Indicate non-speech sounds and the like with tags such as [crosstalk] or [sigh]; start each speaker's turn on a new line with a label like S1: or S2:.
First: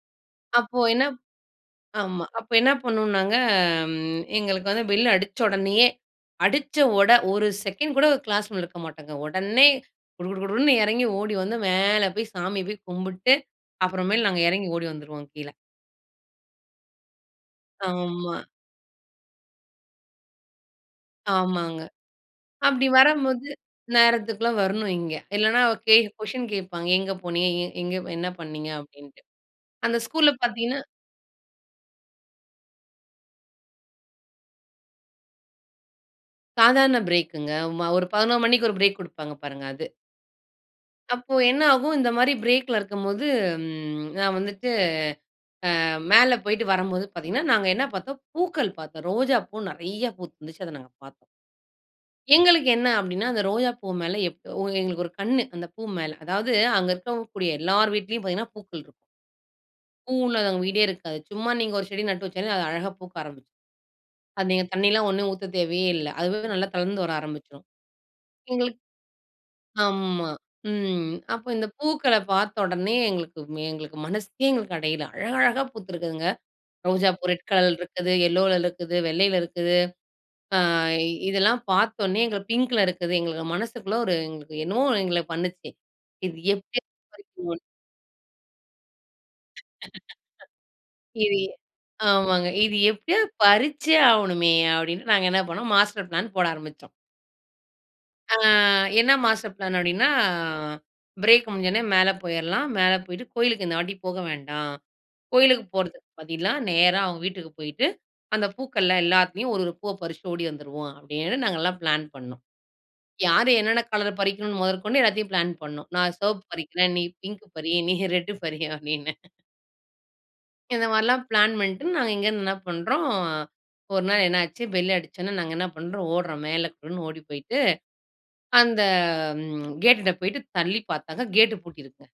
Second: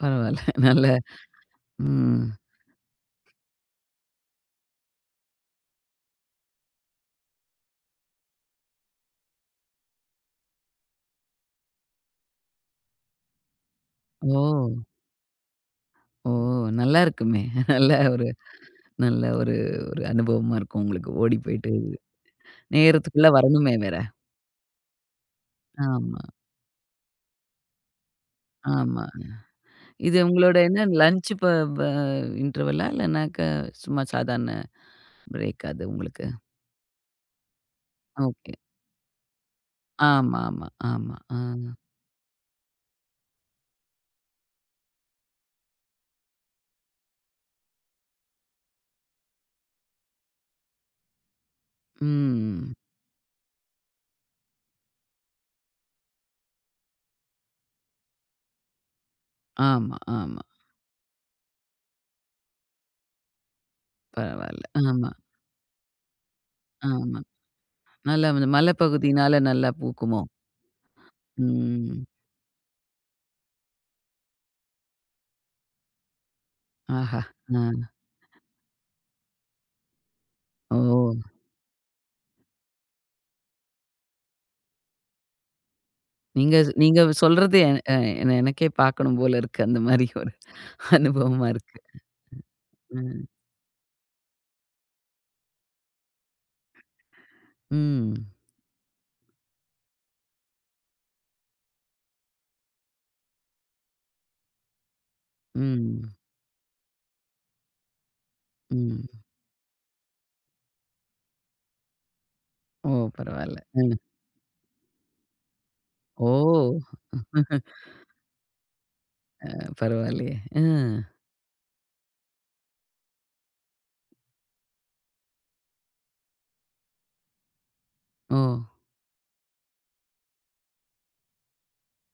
S1: பரவால்ல. [laughs]
S2: அப்போ
S1: நல்ல
S2: என்ன ஆமா.
S1: ம்.
S2: அப்போ என்ன பண்ணோனாங்க? ம் எங்களுக்கு பெல் அடிச்ச உடனே, அடிச்ச உட ஒரு செகண்ட் கூட க்ளாஸ் இருக்க மாட்டாங்க. உடனே குடுகுடுன்னு இறங்கி ஓடி வந்து மேல போய்ச் சாமிய போய் கும்பிட்டு, அப்புறம் மேல் நாங்க இறங்கி
S1: ஓ!
S2: ஓடி வந்துருவோம் கீழ.
S1: ஓ! நல்லா இருக்குமே. நல்ல ஒரு
S2: ஆமா.
S1: நல்ல ஒரு ஒரு அனுபவமா இருக்கும் உங்களுக்கு ஓடிப் போயிட்டு.
S2: ஆமாங்க. அப்படி
S1: நேரத்துக்குள்ள
S2: வரும்போது,
S1: வரணும்மே வேற.
S2: நேரத்துக்குள்ள வரணும் இங்க. இல்லனா கே
S1: ஆமா.
S2: கொஸ்ஷின் கேப்பாங்க. எங்க போனீங்க? எ எங்க என்ன பண்ணீங்க
S1: ஆமா.
S2: அப்படின்டு. அந்த
S1: இது
S2: ஸ்கூல்ல
S1: உங்களோட
S2: பாத்தீங்கன்னா
S1: என்ன லஞ்ச் ப வ இண்டர்வல்லா, இல்லன்னக்கா சும்மா சாதாரண ப்ரேக்கா அது உங்களுக்கு?
S2: சாதாரண ப்ரேக்குங்க. ம ஒரு 11:00
S1: ஓகே.
S2: மணிக்கு ஒரு ப்ரெக் குடுப்பாங்க பாருங்க, அது.
S1: ஆமாமா, ஆமா.
S2: அப்போ
S1: அ.
S2: என்ன ஆகும்? இந்த மாதிரி ப்ரேக்ல இருக்கும்போது, ம் நான் வந்துட்டு, அ மேல போயிட்டு வரும்போது பாத்தீங்கன்னா, நாங்க என்ன பாத்தோம். பூக்கள் பாத்தோம். ரோஜாப்பூ நிறைய பூத்து இருந்துச்சு. அத நாங்க பாத்தோம்.
S1: ம்.
S2: எங்களுக்கு
S1: ம்.
S2: என்ன அப்படின்னா, அந்த ரோஜா பூ மேல எப் ஒ எங்களுக்கு ஒரு கண்ணு, அந்த பூ மேல. அதாவது அங்க இருக்கக்கூடிய எல்லார்வீட்லயும் பாத்தீங்கன்னா, பூக்கள் இருக்கும்
S1: ஆமா,
S2: பூ
S1: ஆமா.
S2: இல்லாதவங்க வீடே இருக்காது. சும்மா நீங்க ஒரு செடி நட்டு வெச்சாலே அழகா பூக்க ஆரம்பிச்சுரும். அது
S1: பரவால்ல.
S2: நீங்கத் தண்ணி எல்லாம்
S1: ஆமா.
S2: ஒன்னும் ஊத்த தேவையே இல்ல. அதுவாவே நல்லா தளர்ந்து வர
S1: ஆமா.
S2: ஆரம்பிச்சுரும்.
S1: நல்லா வந்து
S2: எங்களுக்கு
S1: மலைப்பகுதினால நல்லா பூக்குமோ?
S2: ஆமா. ம் அப்போ இந்தப்
S1: ம்.
S2: பூக்கள பாத்த உடனே எங்களுக்கு எங்களுக்கு மனசு எங்களுக்கு அடையல. அழகழகா பூத்து இருக்குதுங்க.
S1: ஆஹா!
S2: ரோஜாப்பூ ரெட்
S1: அ.
S2: கலர் இருக்குது. எல்லோல இருக்குது. வெள்ளையில இருக்குது. அ,
S1: ஓ!
S2: இ இதெல்லாம் பாத்த உடனே எங்களுக்கு பிங்க் இருக்குது. எங்களுக்கு மனசுக்குள்ள ஒரு எங்களுக்கு என்னமோ எங்கள பண்ணுச்சு. இது
S1: நீங்க
S2: எப்படி
S1: நீங்க சொல்றது,
S2: [unintelligible]
S1: எ எ எனக்கே பார்க்கணும் போல இருக்கு.
S2: [laughs]
S1: அந்த மாதிரி ஒரு அனுபவமா
S2: இதயே.
S1: இருக்கு.
S2: ஆமாங்க. இது
S1: அ.
S2: எப்படியோ பறிச்சு ஆவனுமே அப்படின்னு, நாங்க என்ன பண்ணோம். மாஸ்டர் ப்ளான் போட ஆரம்பிச்சோம்.
S1: ம்.
S2: அ, என்ன மாஸ்டர் ப்ளான் அப்படின்னா. "ப்ரேக் முடிஞ்சோன மேல போயிரலாம். மேல போயிட்டு கோயிலுக்கு இந்த வாட்டிப் போக வேண்டாம். கோயிலுக்குப்
S1: ம்.
S2: போறதுக்கு பதிலா, நேரா அவங்க வீட்டுக்குப் போயிட்டு, அந்தப் பூக்கள்ல
S1: ம்.
S2: எல்லாத்துலயும் ஒரு ஒரு பூவ பறிச்சுட்டு ஓடி வந்துருவோம்" அப்படின்னு நாங்க எல்லாம் ப்ளான் பண்ணோம்.
S1: ஓ.
S2: யாரு
S1: பரவால்ல.
S2: என்னன்ன
S1: அ.
S2: கலர் பறிக்கனும்னு முதற்கொண்டு எல்லாத்தையும் ப்ளான் பண்ணோம். "நான்
S1: ஓ!
S2: சிவப்பு பறிக்கிறேன். நீ பிங்க் பறி, நீ
S1: [laughs]
S2: ரெட் பறி" அப்படின்னு
S1: அ. பரவால்லயே. அ.
S2: இந்த மாரிலாம் ப்ளான் பண்ணிட்டு நாங்க இங்கருந்து என்ன பண்றோம் ஒரு நாள் என்னாச்சு? பெல் அடிச்ச உடனே, நாங்க என்ன பண்றோம். ஒடுறோம். மேல குடுகுடுன்னு ஓடிப் போயிட்டு,
S1: ஓ.
S2: அந்த ம் கேட்டுட்ட போயிட்டு தள்ளிப் பாத்தாங்க. கேட் பூட்டி இருக்குங்க.